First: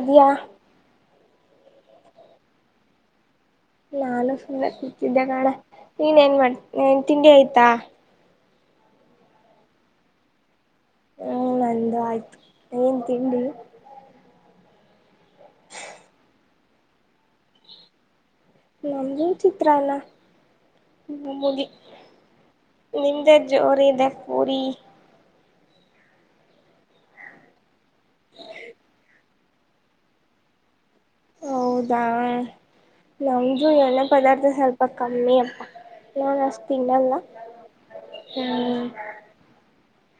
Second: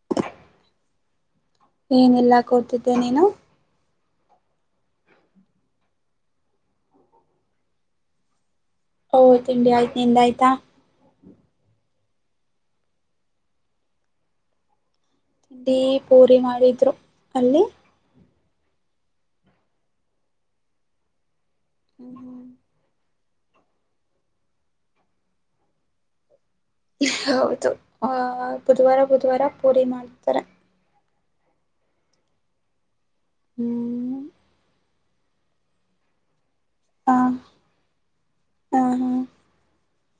ಇದಿಯಾ. ಏನೆಲ್ಲಾ ಕೊಡ್ತಿದ್ದೆ ನೀನು. ನಾನು ಸುಮ್ಮನೆ ಕುತಿದ್ದೆ ನೋಡೆ ನೀನೇನ್ ಮಾಡ್ ಏನ್ ತಿಂಡಿ ಆಯ್ತಾ. ಹ್ಮ್ ತಿಂಡಿ ಆಯ್ತು ನಿಂದು ಆಯ್ತಾ. ಹ್ಮ್ ನಂದು ಆಯ್ತು ಏನ್ ತಿಂಡಿ. ಟೀ ಪೂರಿ ಮಾಡಿದ್ರು. ಅಲ್ಲಿ ನಮ್ದೂ ಚಿತ್ರನ್ನ [unintelligible] ಹ್ಮ್ ಹ್ಮ್ [unintelligible] ನಿಂದೆ ಜೋರಿದೆ ಪೂರಿ ಹೌದು ಆ ಬುಧವಾರ ಬುಧವಾರ ಪೂರಿ ಮಾಡ್ತಾರೆ. ಹೌದಾ ನಮ್ದು ಎಣ್ಣೆ ಹ್ಮ್ ಪದಾರ್ಥ ಸ್ವಲ್ಪ್ ಕಮ್ಮಿ ಅಪ್ಪ ನಾನ್ ಅಷ್ಟು ತಿನ್ನಲ್ಲ ಹ ಹ ಹ್ಮ್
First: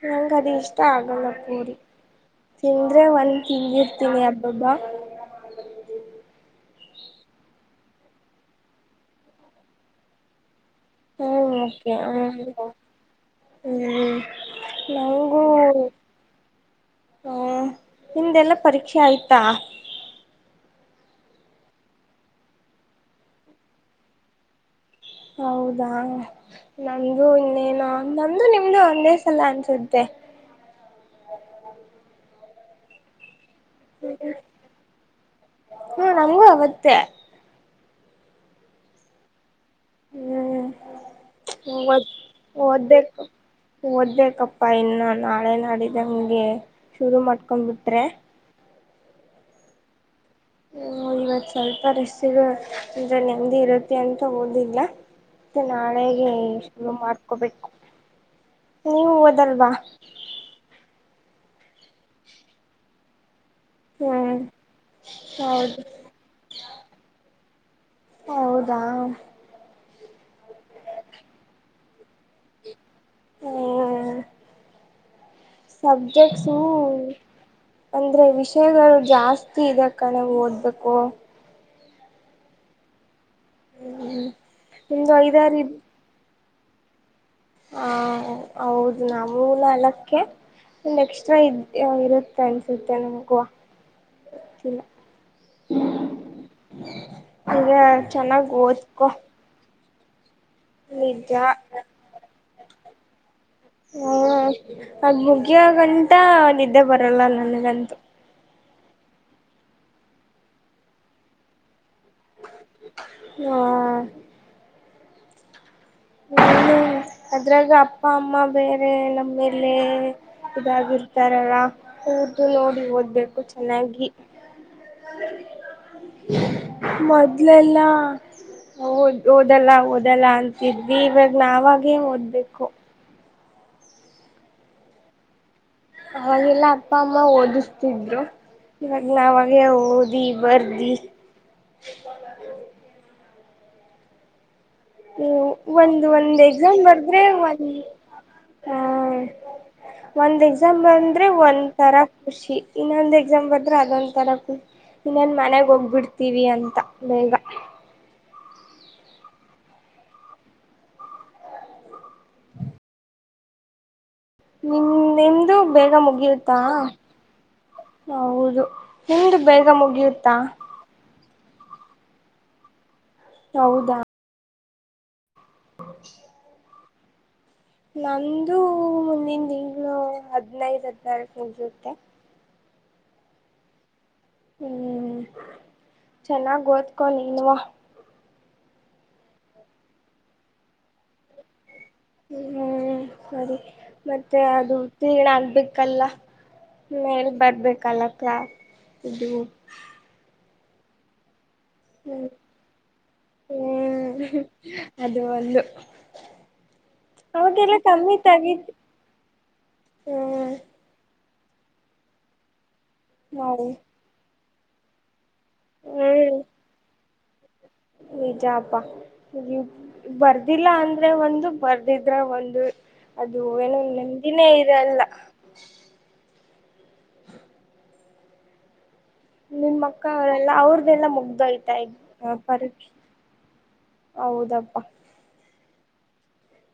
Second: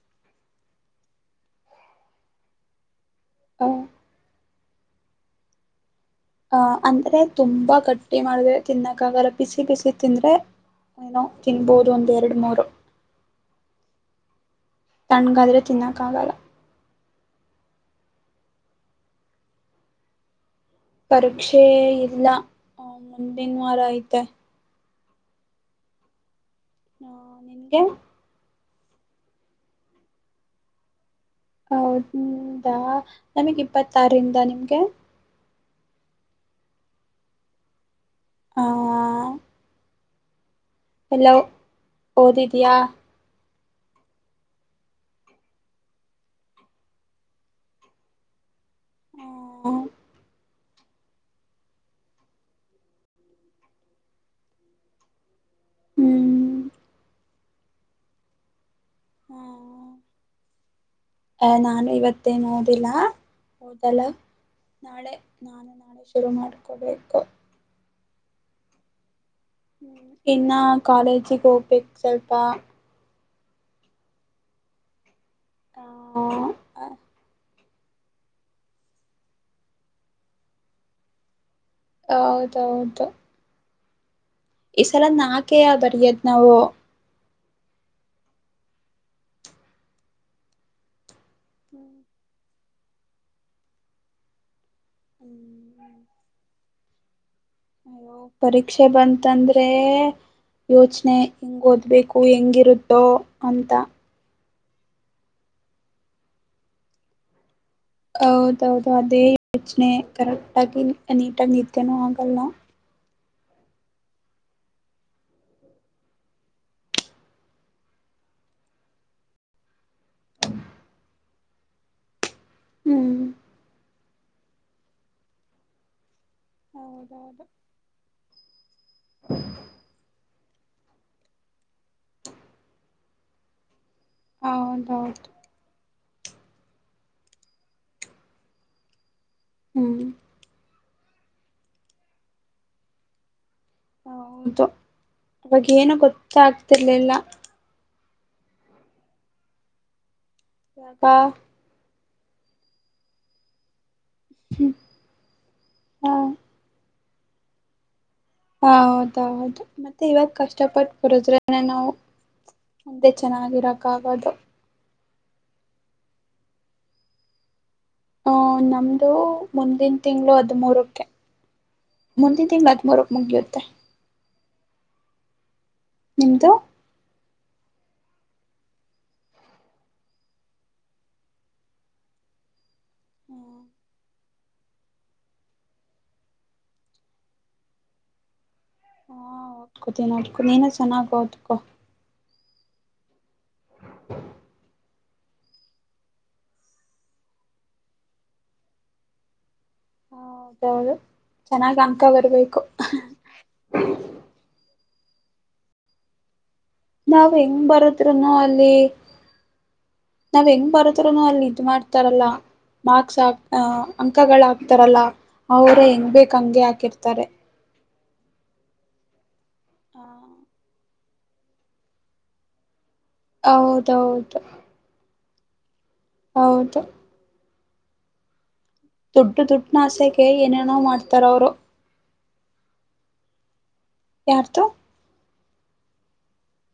ನಂಗ್ ಅದು ಇಷ್ಟ ಆಗಲ್ಲ ಪೂರಿ ತಿಂದ್ರೆ ಒಂದು ಹ ತಿಂದಿರ್ತೀನಿ ಅಬ್ಬ್ ಬಬ್ಬಾ ಹ ಅಂದ್ರೆ ತುಂಬಾ ಗಟ್ಟಿ ಮಾಡದ್ರೆ ತಿನ್ನಕ್ಕಾಗಲ್ಲ ಬಿಸಿ ಬಿಸಿ ತಿಂದ್ರೆ. ಏನೋ ಹ್ಞೂ ತಿನ್ನಬಹುದು ಒಂದ್ ಎರಡು ಮೂರು ಹ್ಮ್ ನ ತಣ್ಗಾದ್ರೆ ತಿನ್ನೋಕ್ಕ ಆಗಲ್ಲ ಹ್ಮ್ ನಿಮ್ದೆಲ್ಲ ಪರೀಕ್ಷೆ ಆಯ್ತಾ. ಪರೀಕ್ಷೆ ಇಲ್ಲ ಆ ಮುಂದಿನ ವಾರ ಐತೆ ಹೌದಾ ನಮ್ದು ನಿನ್ಗೆ ಇನ್ನೇನು ನಮ್ದು ನಿಮ್ದು ಒಂದೇ ಸಲ ಅನ್ಸುತ್ತೆ. ಹೌದಾ ನನಗೆ ಇಪ್ಪತ್ತಾರುರಿಂದ ನಿಮಗೆ ಹಾ ನಮ್ಗೂ ಅವತ್ತೇ. ಹಾ ಹ್ಮ್ ಓದಿದ್ಯಾ ಓದಬೇಕು ಓದ್ಬೇಕಪ್ಪಾ ಇನ್ನು ನಾಳೆ ನಾಳಿದ್ದಂಗೆ ಶುರು ಮಾಡ್ಕೊಂಡ್ಬಿಟ್ರೆ. [unintelligible] ಹ್ಮ್ ಇವತ್ ಸ್ವಲ್ಪ ರೆಸ್ಸಿಗ ಅಂದ್ರೆ ನೇಮ್ಡಿ ಇರುತ್ತೆ ಅಂತ ಓದಿಲ್ಲ. ಮತ್ತೆ ನಾಳೆಗೆ ಹ್ಮ್ ಶುರು ಮಾಡ್ಕೋಬೇಕು ನೀವು ಓದಲ್ವಾ. ಎ ನಾನು ಇವತ್ತೇನ್ ಓದಿಲ್ಲ. ಓದಲ್ಲ ಹ್ಮ್ ನಾಳೆ ನಾನು ಹೌದು ನಾಳೆ ಶುರು ಮಾಡ್ಕೊಬೇಕು. ಹೌದಾ. ಇನ್ನ ಕಾಲೇಜಿಗ್ ಹೋಗ್ಬೇಕ್ ಸ್ವಲ್ಪಾ. ಹ್ಮ್. ಸಬ್ಜೆಕ್ಟ್ಸೂ ಅಂದ್ರೆ ವಿಷಯಗಳು ಜಾಸ್ತಿ ಇದೆ ಕಣೆ ಓದ್ಬೇಕೂ. ಹೌದ್ ಹೌದು. ಹ್ಮ್. ಈ ಸಲ ನಾಕೆಯ ಬರಿಯದ್ ನಾವು. ಹಾಂ ಹೌದು ನಮ್ಗು ನಾಲಕ್ಕೆ ಒಂದ್ ಎಕ್ಸ್ಟ್ರಾ ಇದ್ ಇರು ತಂನ್ಸುತ್ತೆ ನಮ್ಗುವ ಗೊತ್ತಿಲ್ಲ. ಹ್ಮ್. [inaudible] ಅಯ್ಯೋ ಚೆನ್ನಾಗಿ ಪರೀಕ್ಷೆ ಓದ್ಕೊ ಬಂತಂದ್ರೇ. ಯೋಚ್ನೆ ನಿಜ ಹೆಂಗ್ ಓದ್ಬೇಕು ಹೆಂಗಿರುತ್ತೋ ಅಂತ. ಹ್ಮ್ ಅದ್ ಮುಗಿಯಗಂಟಾ ನಿದ್ದೆ ಬರಲ್ಲ ನನ್ಗಂತು. ಹೌದೌದು ಅದೇ ಯೋಚ್ನೆ ಕರೆಕ್ಟ್ ಆಗಿ ನೀಟಗ್ ನಿದ್ದೇನು ಆಗಲ್ಲ. ಹ್ಮ್. ಹ್ಮ್ ಅದ್ರಾಗ ಅಪ್ಪ ಅಮ್ಮ ಬೇರೆ ನಮ್ಮೇಲೆ ಇದಾಗಿರ್ ತರಲ್ಲ ಅವ್ರ್ದು ನೋಡಿ ಹ್ಮ್ ಓದ್ಬೇಕು ಚೆನ್ನಾಗಿ. ಹೌದೌದು ಮೊದ್ಲೆಲ್ಲ ಓದ್ ಓದಲ್ಲ ಓದಲ್ಲ ಅಂ ಇದ್ವಿ ಇವಗ್ ನಾವಾಗೇ ಓದ್ಬೇಕು. ಹೌದೌದು. ಅವಾಗೆಲ್ಲ ಅಪ್ಪ ಅಮ್ಮ ಓದುಸ್ತಿದ್ರು ಇವಗ್ ನಾವಾಗೆ ಹ್ಮ್ ಓದಿ ಬರ್ದಿ. ಹೌದು. ಅವಾಗ ಏನು ಒಂದ್ ಒಂದ್ ಎಕ್ಸಾಮ್ ಗೊತ್ತಾಗ್ತಿರ್ಲಿಲ್ಲ ಬರ್ದ್ರೆ ಒಂದ್. ಹಾಂ ಒಂದ್ ಎಕ್ಸಾಮ್ ಇವಾಗ ಬಂದ್ರೆ ಒಂದ್. ತರ ಖುಷಿ ಇನ್ನೊಂದ್ ಎಕ್ಸಾಮ್ ಬರ್ದ್ರೆ ಅದೊಂದ್. ಥರ ಕು ಹ್ಮ್ ಇನೆನ್ ಮನೆಗ್ ಹೋಗ್ಬಿಡ್ತೀವಿ ಅಂತ ಬೇಗ. ಹ ಹೌದೌದು ಮತ್ತೆ ಇವಾಗ ಕಷ್ಟಪಟ್ ಬರುದ್ರೆನೆ ನಾವು. ಮುಂದೆ ಚೆನ್ನಾಗಿರಕ್ ಆಗದು. ನಿಮ್ ನಿಮ್ದು ಬೇಗ ಮುಗಿಯುತ್ತಾ. ಹೂ ಹೌದು ನಮ್ದು ನಿಮ್ದು ಬೇಗ ಮುಂದಿನ್ ತಿಂಗ್ಳು ಮುಗಿಯುತ್ತಾ ಹದ್ಮೂರುಕ್ಕೆ. ಮುಂದಿನ್ ತಿಂಗ್ಳ್ ಹದ್ಮೂರುಕ್ ಮುಗಿಯುತ್ತೆ. ಹೌದಾ ನಿಮ್ದು. ನಂದೂ ಮುಂದಿನ್ ತಿಂಗ್ಳು ಹದ್ನೈದ್ ಹಾದ್ನರಕ್ ಮುಗ್ಯುತ್ತೆ. ಹ್ಮ್. ಹ್ಮ್ ಚನ್ನಾಗ್ ಓದ್ಕೊ ನೀನುವ. ಹೋ ಓದ್ಕೊತಿನ್ ಓದ್ಕೊ ನೀನು ಚನ್ನಾಗ್ ಓದ್ಕೊ. ಹ್ಮ್ ಸರಿ ಮತ್ತೆ ಅದು. [unintelligible] ಆಗ್ಬೇಕಲ್ಲ ಮೇಲೆ ಬರ್ಬೇಕಲ್ಲ ಕಾ ಇದು ಹ ಹೌದೌದು ಚೆನ್ನಾಗ್ ಅನ್ಕಾ ಹ್ಮ್ ಬರ್ಬೇಕು. ಹ್ಮ್ ಅದು ಒಂದು. ನಾವ್ ಹೆಂಗ್ ಅವಾಗೆಲ್ಲ ಕಮ್ಮಿ ಬರೆದ್ರುನು ತಗಿದ್ ಅಲ್ಲಿ ನಾವ್ ಹ್ಮ್ ಹೆಂಗ್ ಬರುತ್ರುನು ಅಲ್ಲಿ ಇದ್ ಮಾಡ್ ಅಂತಾರಲ್ಲ ಮಾರ್ಕ್ಸ್ ಆ ನಾವು ಅಂಕಗಳ ಆಕ್ತಾರಲ್ಲ. ಅವರೇ ಹೆಂಗ್ ಬೇಕ್ ಹಂಗೆ ಹಾಕಿರ್ತಾರೆ. ನಿಜ ಪಾ ನೀ ಬರ್ದಿಲ್ಲ ಅಂದ್ರೆ ಒಂದು ಬರ್ದಿದ್ರೆ ಒಂದು. ಅದು ಏನು ಹೌದೌದು ನೆಮ್ಮದಿನೆ ಇರಲ್ಲ. ಹೌದು. ದುಡ್ಡು ದುಡ್ನ ನಿಮ್ಮ ಅಕ್ಕ ಆಸೆಗೆ ಅವರೆಲ್ಲ ಏನೇನೋ ಅವ್ರ್ದೆಲ್ಲಾ ಮಾಡ್ತಾರ ಅವರು ಮುಗ್ದೋಯ್ತಾ ಇ ಹ ಪರೀಕ್ಷೆ ಯಾರ್ದು ಹೌದಪ್ಪ.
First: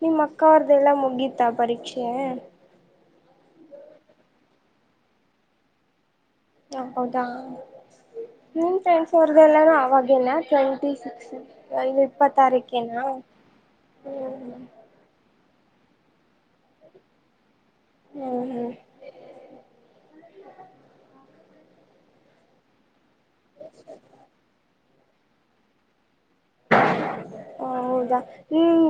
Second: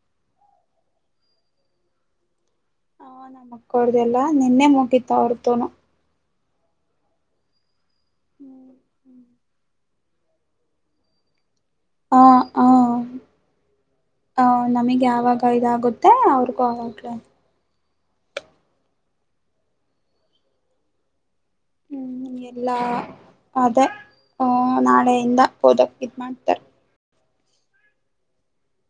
ನಿಮ್ಮ ಅಕ್ಕ ಅವ್ರ್ದೆಲ್ಲಾ ಮುಗಿತ ಪರೀಕ್ಷೆ. ಮಕ್ಕ ಅವರದೆಲ್ಲ ನಿನ್ನೆ ಮುಗಿತ ಅವರದುನು. ಹ ಹೌದಾ ನಿನ್ ಫ್ರೆಂಡ್ಸ್ ಅವ್ರ್ದಲ್ಲಾನು ಅವಾಗೇನ ಟ್ವೆಂಟಿ ಇದು ಹ ಇಪ್ಪತ್ತಾರೀಕೇನಾ ಹ ಹ್ಮ. ನಮಗೆ ಯಾವಾಗ ಇದಾಗುತ್ತೆ ಅವ್ರಿಗೂ ಆವಾಗ್ಲೇ. ಹ್ಮ ಹಾ ಹ್ಮ್ ಎಲ್ಲ ಅದೇ ಆ ನಾಳೆಯಿಂದ ಓದಕ್ ಇದ್ ಮಾಡ್ತಾರೆ. ಹ ಹೌದಾ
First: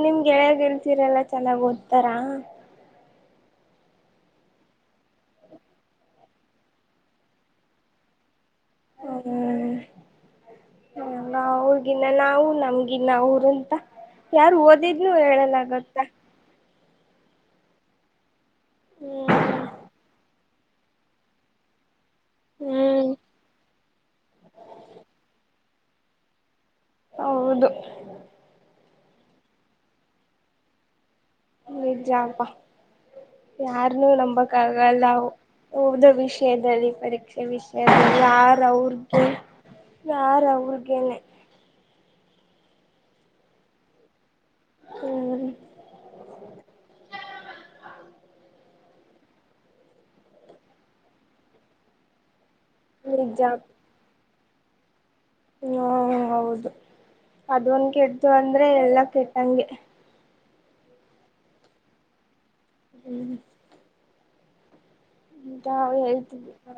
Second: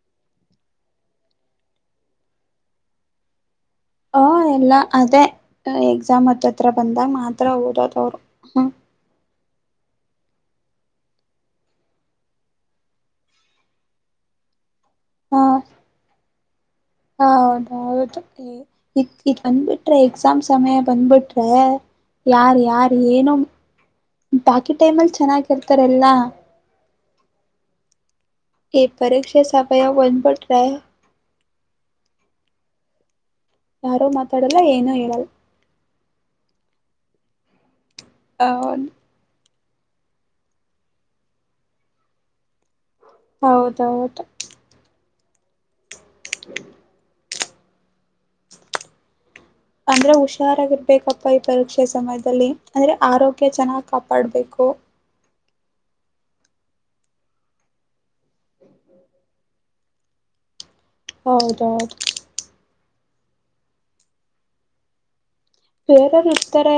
ನಿಮ್ ಗೆಳೆಯಗೆ ಇಲ್ತೀರಲ್ಲ ಚೆನ್ನಾಗಿ ಓದ್ತೀರಾ. ಹ ಎಲ್ಲ ಅದೇ ಎಕ್ಸಾಮ್ ಹತ್ತತ್ರ ಬಂದಾಗ ಮಾತ್ರ ಓದೋದವರು ಹ್ಮ. ಹ್ಮ ಅವರ್ಗಿನ್ನ ನಾವು ನಮ್ಗಿನ್ನ ಅವರು ಅಂತ ಯಾರು ಓದಿದ್ ನೀವು ಹೇಳಲಾಗುತ್ತಾ. ಹ ಹೌದೌದು ಹ್ಮ್ ಬಂದ್ಬಿಟ್ರೆ ಎಕ್ಸಾಮ್ಸ್ ಸಮಯ ಬಂದ್ಬಿಟ್ರೆ. ಯಾರ ಯಾರು ಹ್ಮ್ ಏನು ಬಾಕಿ ಟೈಮಲ್ಲಿ ಚೆನ್ನಾಗಿರ್ತಾರೆಲ್ಲ. ಹೌದು ಈ ಪರೀಕ್ಷೆ ಸಮಯ ಬಂದ ಬಿಟ್ರೆ. ನಿಜಾಪಾ ಯಾರು ಯಾರನ್ನೂ ನಂಬೋಕೆ ಮಾತಾಡಲ್ಲ ಏನು ಆಗಲ್ಲ. ಹೇಳಲ್ಲ ಓದೋ ವಿಷಯದಲ್ಲಿ ಪರೀಕ್ಷೆ ವಿಷಯದಲ್ಲಿ ಯಾರ ಅವರು. ಹ ಯಾರ ಅವ್ರಗೇನೆ. ಹೌದೌದು ಹ [inaudible] ಅಂದ್ರೆ ಹುಷಾರಾಗಿರ್ಬೇಕಪ್ಪ ಈ ಪರೀಕ್ಷೆ ಸಮಯದಲ್ಲಿ. ಅಂದರೆ ನಿಜ ಆರೋಗ್ಯ ಚೆನ್ನಾಗಿ ಕಾಪಾಡಬೇಕು. ಹ್ಮ ಹೌದು ಅದ ಒಂದ್ ಕೆಟ್ಟಿತು ಅಂದ್ರೆ ಎಲ್ಲ ಕೆಟ್ಟಂಗೆ. ಹೌದೌದು ಹ್ಮ್ ನಾವು ಬೇರೆಯವರು ಹೇಳ್ತಿದ್ವಿ ಇರ್ತಾರೆ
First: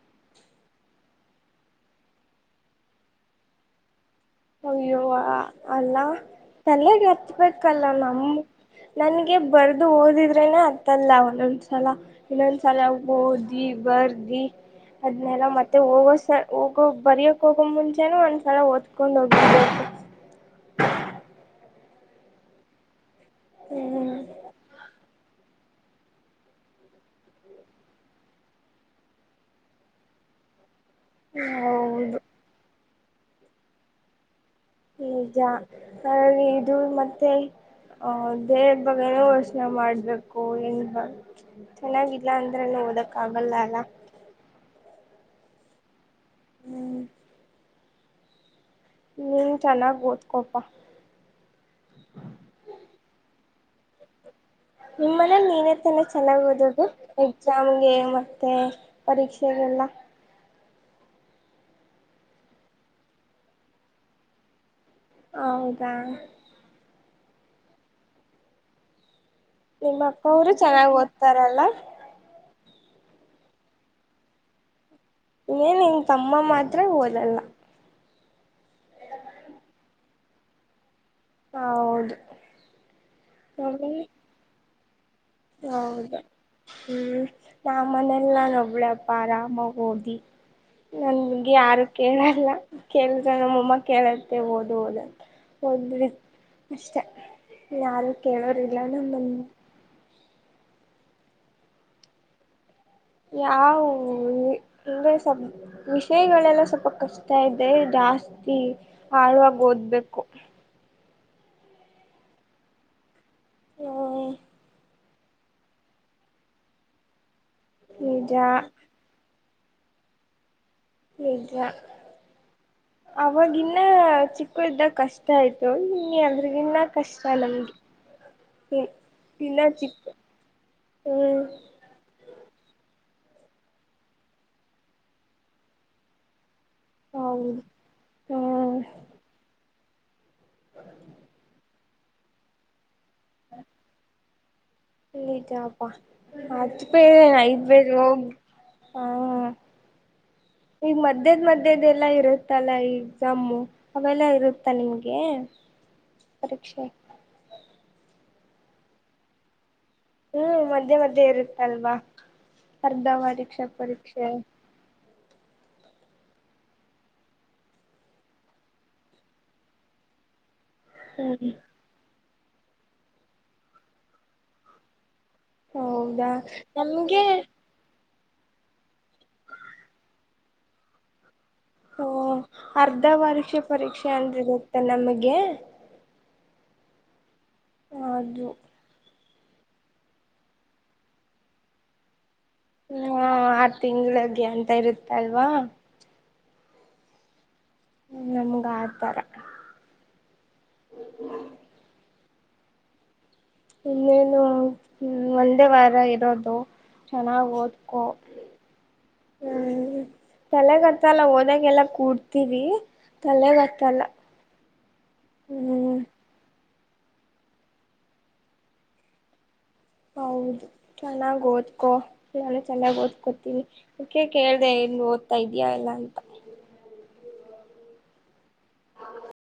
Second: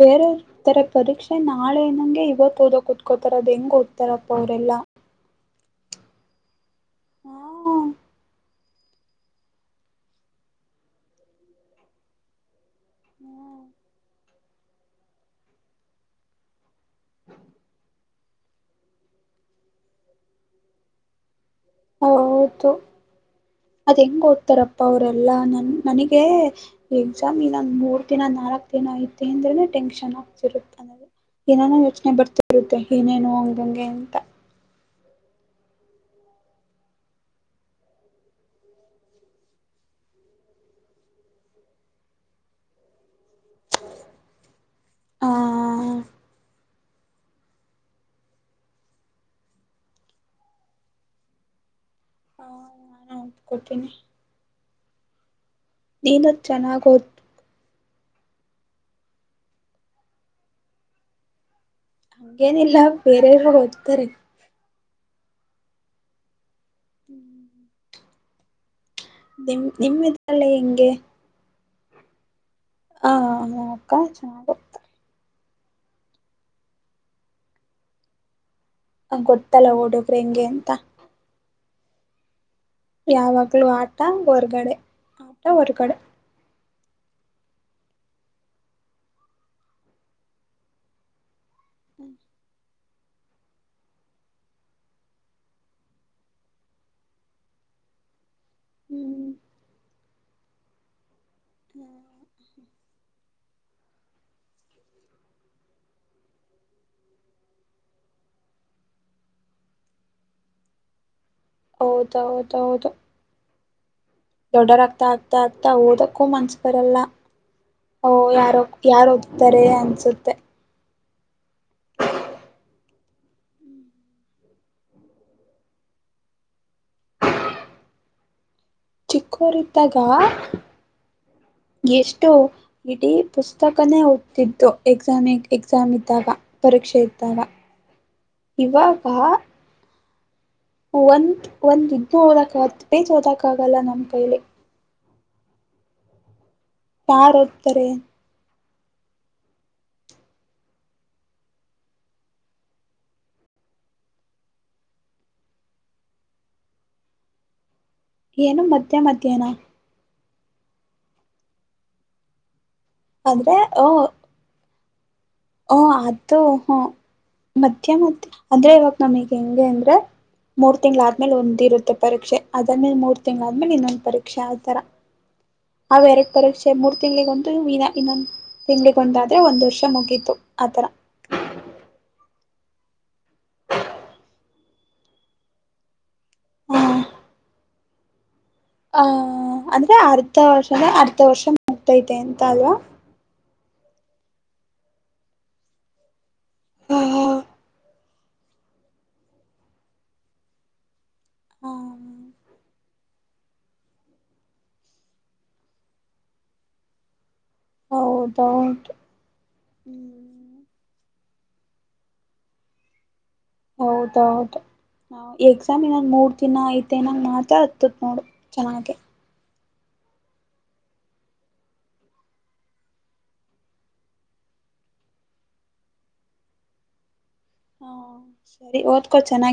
ಬೇರೆ. ತ್ತಾರೆ ಪರೀಕ್ಷೆ ನಾಳೆ ಏನಂಗೆ ಇವತ್ತು ಓದೋ ಕುತ್ಕೋತಾರ ಅದು ಹೆಂಗ ಓದ್ತಾರಾಪ್ಪಾ ಅವರೆಲ್ಲಾ. ಅವಾ ಅಲ್ಲ ತಲೆಗೆ ಹಾ ಹತ್ಬೇಕಲ್ಲ ನಮ್ಮ ನನ್ಗೆ ಬರ್ದು ಓದಿದ್ರೇನೆ ಅತ್ತಲ್ಲ ಒಂದೊಂದ್ಸಲ. ಇನ್ನೊಂದ ಸಲ ಓದಿ ಬರ್ದಿ. ಅದ್ನೆೆಲ್ಲ ಮತ್ತೆ ಹೋಗೋಸ ಹೋಗೋ ಬರಯಕ್ ಹೋಗೋ ಮುಂಚೆನ ಒಂದ್ಸಲ ಓದ್ಕೊಂಡ್ ಹೋಗಿ ಬಿಡ್ಬೇಕು. ಹೌದು ಅದ್ ಹ್ಮ್ ಹೆಂಗ ಓದ್ತಾರಪ್ಪ ಅವರೆಲ್ಲಾ ನನ್ ನನಿಗೆ ಎಕ್ಸಾಮ್ ಇನ್ನಂದ ಮೂರ್ ದಿನ ನಾಲ್ಕು ದಿನ ಐತೆ ಅಂದ್ರೆನೆ ಟೆನ್ಶನ್ ಆಗ್ತಿರುತ್ತೆ ಏನೇನೋ ಯೋಚನೆ ಹೌದು ಬರ್ತಾ ಇರುತ್ತೆ ಏನೇನು ಹಂಗಂಗೆ ಅಂತ ನಿಜ ಹಾಗಾಗಿ ಇದು ಮತ್ತೆ ಹ ದೇಹದ ಬಗ್ಗೆನು ಯೋಚನೆ ಮಾಡ್ಬೇಕು ಎಂಗ ಬ ಚೆನ್ನಾಗಿಲ್ಲ ಅಂದ್ರನು ಓದಕ್ ಆಗಲ್ಲ ಅಲ್ಲ ಆ ಹ್ಮ್ ನೀನ್ ಚೆನ್ನಾಗ ಓದ್ಕೋಪಾ ಹಾ ನಾನು ಒತ್ಕೊತೀನಿ ನಿಮ್ಮ ಮನೇಲಿ ನೀನೆತ್ತಾನೆ ನೀನು ಚೆನ್ನಾಗ್ ಓದದು ಓದ್ ಎಕ್ಸಾಮ್ಗೆ ಮತ್ತೆ ಪರೀಕ್ಷೆಗೆೆಲ್ಲ ಹಂಗೇನಿಲ್ಲ ಬೇರೆ ಅವ್ರು ಓದ್ತಾರೆ ಹೌದಾ ಹ್ಮ್ ನಿಮ್ ನಿಮ್ಮ ಇದ್ರಲ್ಲಿ ಅಕ್ಕವರು ಹೆಂಗೆ ಚೆನ್ನಾಗ್ ಓದ್ತಾರಲ್ಲ ಹಾ ಅಕ್ಕ ಚಾನಗೆ ಎನ್ ನಿನ್ ತಮ್ಮ ಮಾತ್ರ ಓದಲ್ಲ ಗೊತ್ತಲ್ಲ ಹುಡುಗ್ರ ಹೆಂಗೆ ಅಂತ ಹೌದು ಯಾವಾಗ್ಲೂ ಆಟ ಹೊರಗಡೆ ಹೌದಾ ಹ್ಮ್ ನಮ್ಮನೆಲ್ ನಾನ್ ಒಬ್ಳೆಪ್ಪ ಆರಾಮಾಗ ಓದಿ ನನ್ಗೆ ಯಾರು ಕೇಳಲ್ಲ ಕೇಳಿದ್ರೆ ನಮ್ಮಮ್ಮ ಕೇಳತ್ತೆ ಓದು ಓದಂತ ಹೋದ್ರೆ ಅಷ್ಟೆ ಇನ್ಯಾಯಾರು ಕೇಳೋರಿಿಲ್ಲ ನಮ್ಮನ್ ಹ್ಮ್ ಹ ಹಾ ಹಂಗಸ [unintelligible] ವಿಷಯಗಳೆಲ್ಲ ಸ್ವಲ್ಪ ಕಷ್ಟ ಇದೆ ಜಾಸ್ತಿ ಆಳ್ವಾಗ್ ಓದ್ಬೇಕು ಹೌದ ಹೌದ ಹೌದು ಹ್ಮ್ ದೊಡ್ಡವ್ರ್ ಆಗ್ತಾ ಆಗ್ತಾ ಓದಕ್ಕೂ ಮನ್ಸ ಬರಲ್ಲ ಓ ನಿಜ ಯಾರಕ್ಕ ಯಾರು ಓತಾರೆ ಅನಿಸುತ್ತೆ ನಿಜ ಅವಾಗಿನ್ನ ಚಿಕ್ಕ ಇದ್ದಾಗ ಕಷ್ಟ ಆಯ್ತು ಇನ್ನ ಎಲ್ರಿಗಿನ್ನ ಕಷ್ಟ ನಮ್ಗೆ ಹ್ಮ್ ಇನ್ನಾ ಚಿಕ್ಕೋರಿದ್ದಾಗ ಚಿಕ್ ಹ್ಮ್ ಎಷ್ಟು ಇಡೀ ಪುಸ್ತಕನೇ ಓತಿದ್ದೋ ಎಕ್ಸಾಮಿ ಎಕ್ಸಾಮ್ ಇದ್ದಾಗ ಪರೀಕ್ಷೆ ಇದ್ದಾಗ ಹೌದು ಹ್ಮ್ ಇವಾಗ ಒಂದ್ ಒಂದ್ ಇದನ ಓದಕ ಹತ್ ಪೇಜ್ ಓದಕ್ ಆಗಲ್ಲ ನಮ್ಮ್ ಕೈಲಿ ಇಟಾಪಾ ಹತ್ತುಪೇರು ಯಾರ್ ಓದ್ತಾರೆ ಐದುಪೇರುೋಗ ಹ [unintelligible] ಈಗ ಮಧ್ಯದ್ ಮಧ್ಯದ ಎಲ್ಲಾ ಇರುತ್ತಲ್ಲ ಎಕ್ಸಾಮು ಅವೆಲ್ಲ ಇರುತ್ತಾ ನಿಮ್ಗೆ ಪರೀಕ್ಷೆ ಏನು ಮತ್ತೆ ಮಧ್ಯಾನಾ ಹ್ಮ್ ಮಧ್ಯೆ ಮಧ್ಯೆ ಇರುತ್ತೆಲ್ವಾ ಅರ್ಧ ಅಂದ್ರೆ ವಾರ್ಷಿಕ ಓ ಪರೀಕ್ಷೆ ಓ ಅದು ಹು ಮಧ್ಯ ಮದ್ಯ ಅದೇ ಇವಾಗ ನಮಗ್ ಹೆಂಗೆ ಅಂದ್ರೆ ಮೂರ್ ತಿಂಗ್ಳ್ ಆದ್ಮೇಲೆ ಹ್ಮ್ ಒಂದ ಇರುತ್ತೆ ಪರೀಕ್ಷೆ ಅದಾದ್ಮೇಲೆ ಮೂರ್ ತಿಂಗ್ಗಳ ಆದ್ಮೇಲೆ ಇನ್ನೊಂದ್ ಪರೀಕ್ಷೆ ಆತರ ಅವ್ ಎರಡು ಹೌದಾ ಪರೀಕ್ಷೆ ಮೂರು ನಮ್ಗೆ ತಿಂಗಳಿಗೊಂದು ಇನ್ನೊಂದ ತಿಂಗಳಿಗೊಂದಾದರೆ ಒಂದು ವರ್ಷ ಮುಗೀತು ಆ ತರಾ. ಓ ಅರ್ಧವರ್ಷ ಪರೀಕ್ಷೆ ಅಂದ್ರಇರುತ್ತಾ ನಮಗೆ. ಹ ಆದ್ವು ಆ ಅಂದ್ರೆ ಅರ್ಧ ವರ್ಷ ಅರ್ಧ ವರ್ಷ ಮುಗ್ತೈತೆ ಅಂತ ಅಲ್ವಾ. ಹಾ ಆರು ತಿಂಗಳಿಗೆ ಅಂತ ಇರುತ್ತೆ ಅಲ್ವಾ. ಹಾ ಹಾ ನಮಗ ಆತರಾ ಹುಹು ಇನ್ನೇನು ಒಂದೇ ವಾರ ಇರೋದು ಚೆನ್ನಾಗಿ ಓದ. ಹೌದ ಹೌದ ಹು. ತಲೆಗೆ ಹತ್ತಲ್ಲಾ ಓದಾಕ ಎಲ್ಲಾ ಕೂಡ್ತಿವಿ ತಲೆಗ. ಹೌದ ಹೌದ ಹ ಎಕ್ಸಾಮ್ ಇನ್ನ ಹ್ಮ್ ಮೂರ ದಿನಾ ಆಯ್ತ ತ್ತಿ ಮಾತ ಹತ್ತ ನೋಡು ಚೆನ್ನಾಗೆ. ಹೌದು ಚೆನ್ನಾಗಿ ಓದ್ಕೊ ನಾನು ಚೆನ್ನಾಗಿ ಓದ್ಕೋತೀವಿ ಅದಕ್ಕೆ ಕೇಳ್ದ ಇನ್ ಓದ್ತಾ ಇದ್ಯಾ ಎಲ್ಲಾ ಅಂತ. ಹಾ ಸರಿ ಓದ್ಕೊ ಚೆನ್ನಾಗಿ.